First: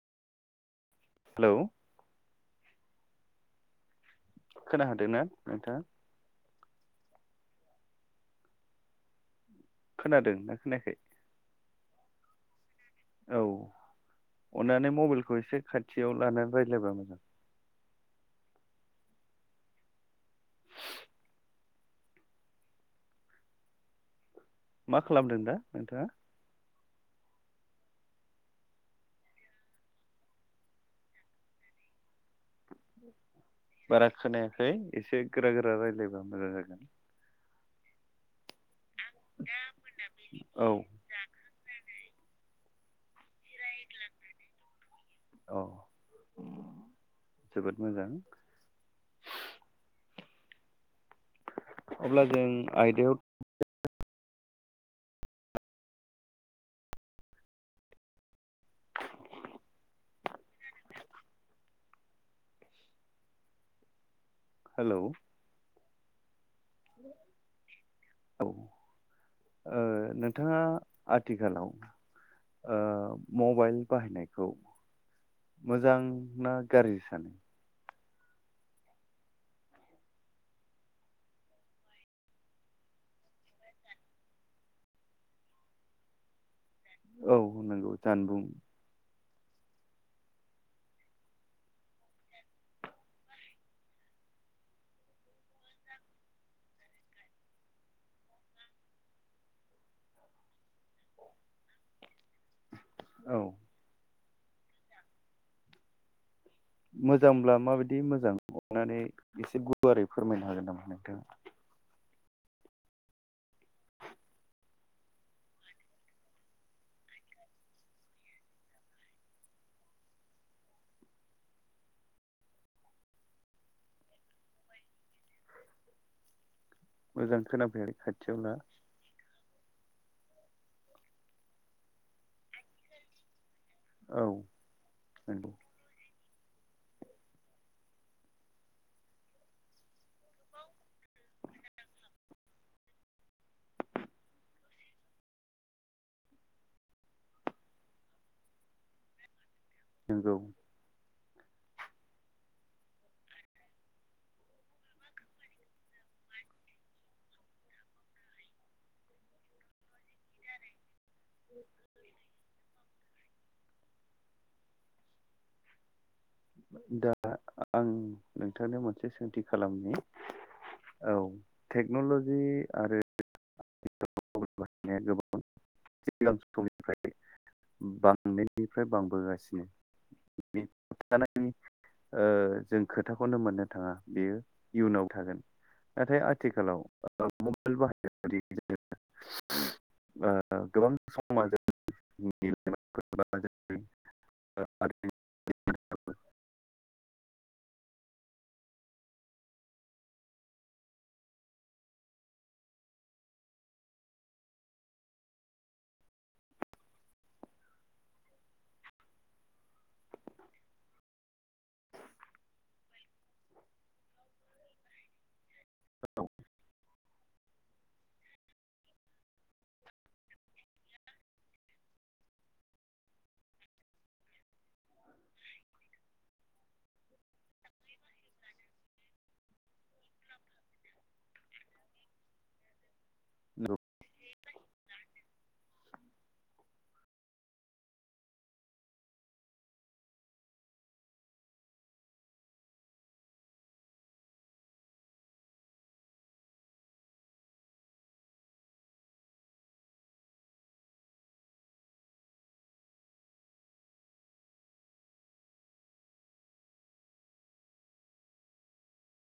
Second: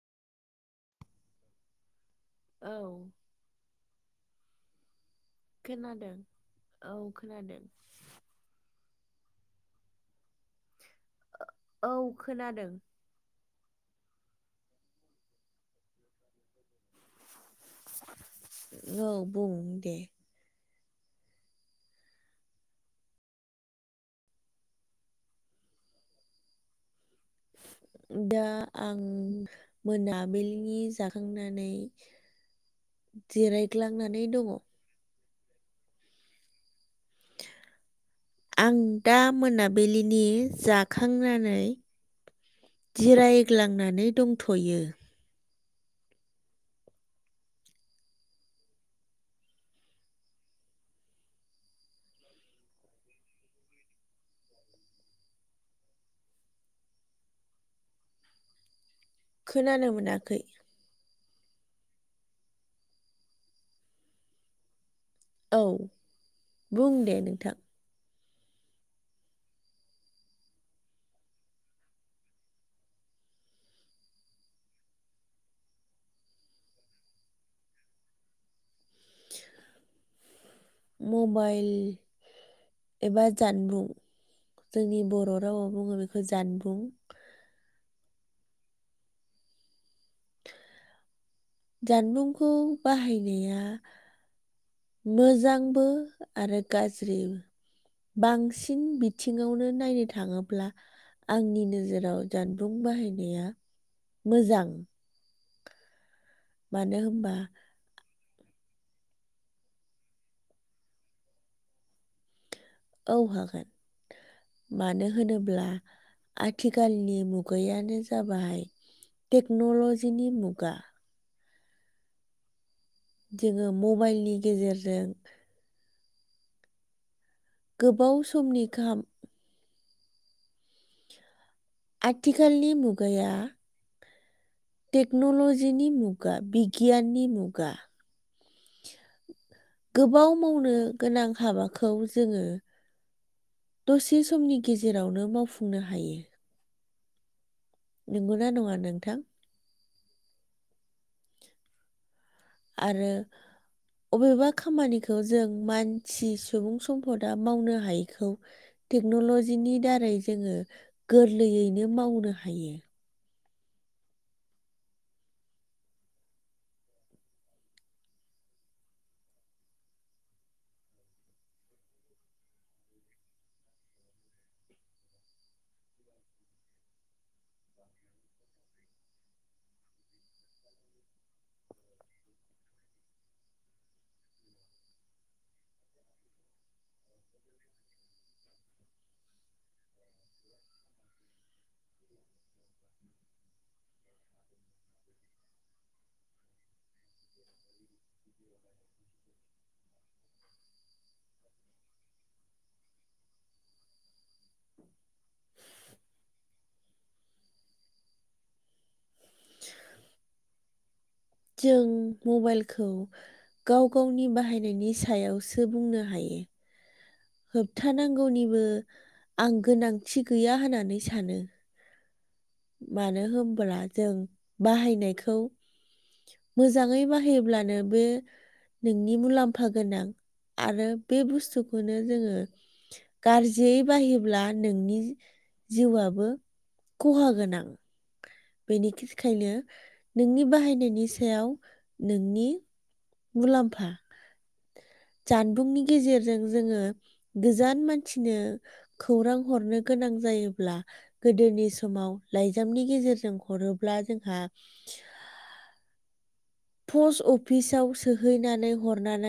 Hello औ खोना हादोंना? खोनादों औ खोनादों। खोनादों ना खोनायाखै? औ खोनादों। औ अननानै मबाइलखौ एसे खाथियाव लानानै रायज्लायबा मोजां। औ बुं दे। मा खालामदों दा नोंथाङा? दा आं मोनाबिलिनि जाखांनानै बारा जिरायग्लांनानै दंङ खोनायाखै एसे गोरा गोरा रायज्लायबा मोजां जागोन। आं दा मोनाबिलिनि औ जाखांनानै जिरायग्लांनानै दंथयो। औ उम जोबोद मोजां अब्ला जों आयदायाव खोनानो मोनाखै हेलौ औ बुं दे नोंथां। औ ओ नोंथांङा आथिखालाव ओ मबाइल बाहायनायखौ मोजां ना गाज्रि सानो? मबाइल एबा जानबुं जोंनि बर' रावाव बुंङो बेखौ जानबुं। औ नंगौ जानबुं। जानबुंखौ बाहायनाया मोजांबो आरो गाज्रिबो बांसिन बिथिंङावनो नायनो थांङोब्ला आंनि नोजोराव जान बुं औ बाहायनाया मोजां मानो होनबा मोजांब्ला माबायदि मोजां अननानै एसे गुवारै फोरमायनो हागोन नामा नोंथाङा? औ हागोन मानो होनोब्ला आथिखालनि मुगायानो जाबाय टेक्नलजि नि मुगा जोंङो मबाइलनि गेजेरजों मोजां खोनाफैयाखै गोबाव खाथियावला समनि खाम आथिखालनि मुगाया औ नंगौ टेक्नलजि नि मुं गा बिगियाननि मुगा गोबाव मावनो गोनां हाबाखौ जोंङो दसे समनि गेजेरावनो मावफुंनो हायो। नंगौ ना नंङा नोंथां? नोंगौ। आरो अबेबा खामानिखौ जों मानसि सुबुं सम्पदा मावनो हायैखौ टेक्नलजिनि दारै जोंङो गोरलैयैनो मावनो हायो। दा आं नोंथांनो मोनसे सोंथि खालामनि औ टेक्नलजि आरो गोबां सिगां समनिफ्राय बांनायनिफ्राय बांबोगासिनो। [unintelligible] जों खोथाखौनो मोननो थांङा बियो इउनाव थागोन नाथाय आथिखालाव [unintelligible] जों मबाइलखौ गाव गावनि बाहायनायनि सायावसो बुंनो हायो। होबथानांगौनिबो आं गोनांथि गैया होननानै सानो मानो होनोबब्ला जों बाहायनायखौ मोजांङै बाहायोब्लानो बे नोंनि मुलाम्फा गोनां आरो बे बुस्थुखौ नो जोंङो गारजियै बाहायोब्ला नोंनि जिउआबो खहा गोनां बेनिखायनो नोंनि बाहायनायनि सायाव नोंनि मुलाम्फा जानबुंनि गेजेरजों जोंङो गोजान मानसिनो खौरां हरनो गोनां जायोब्ला गोदोनि समाव लाइजामनि गेजेरजों हरोब्ला जोंहा पस्ट अफिसाव सोहैनानै हरनानै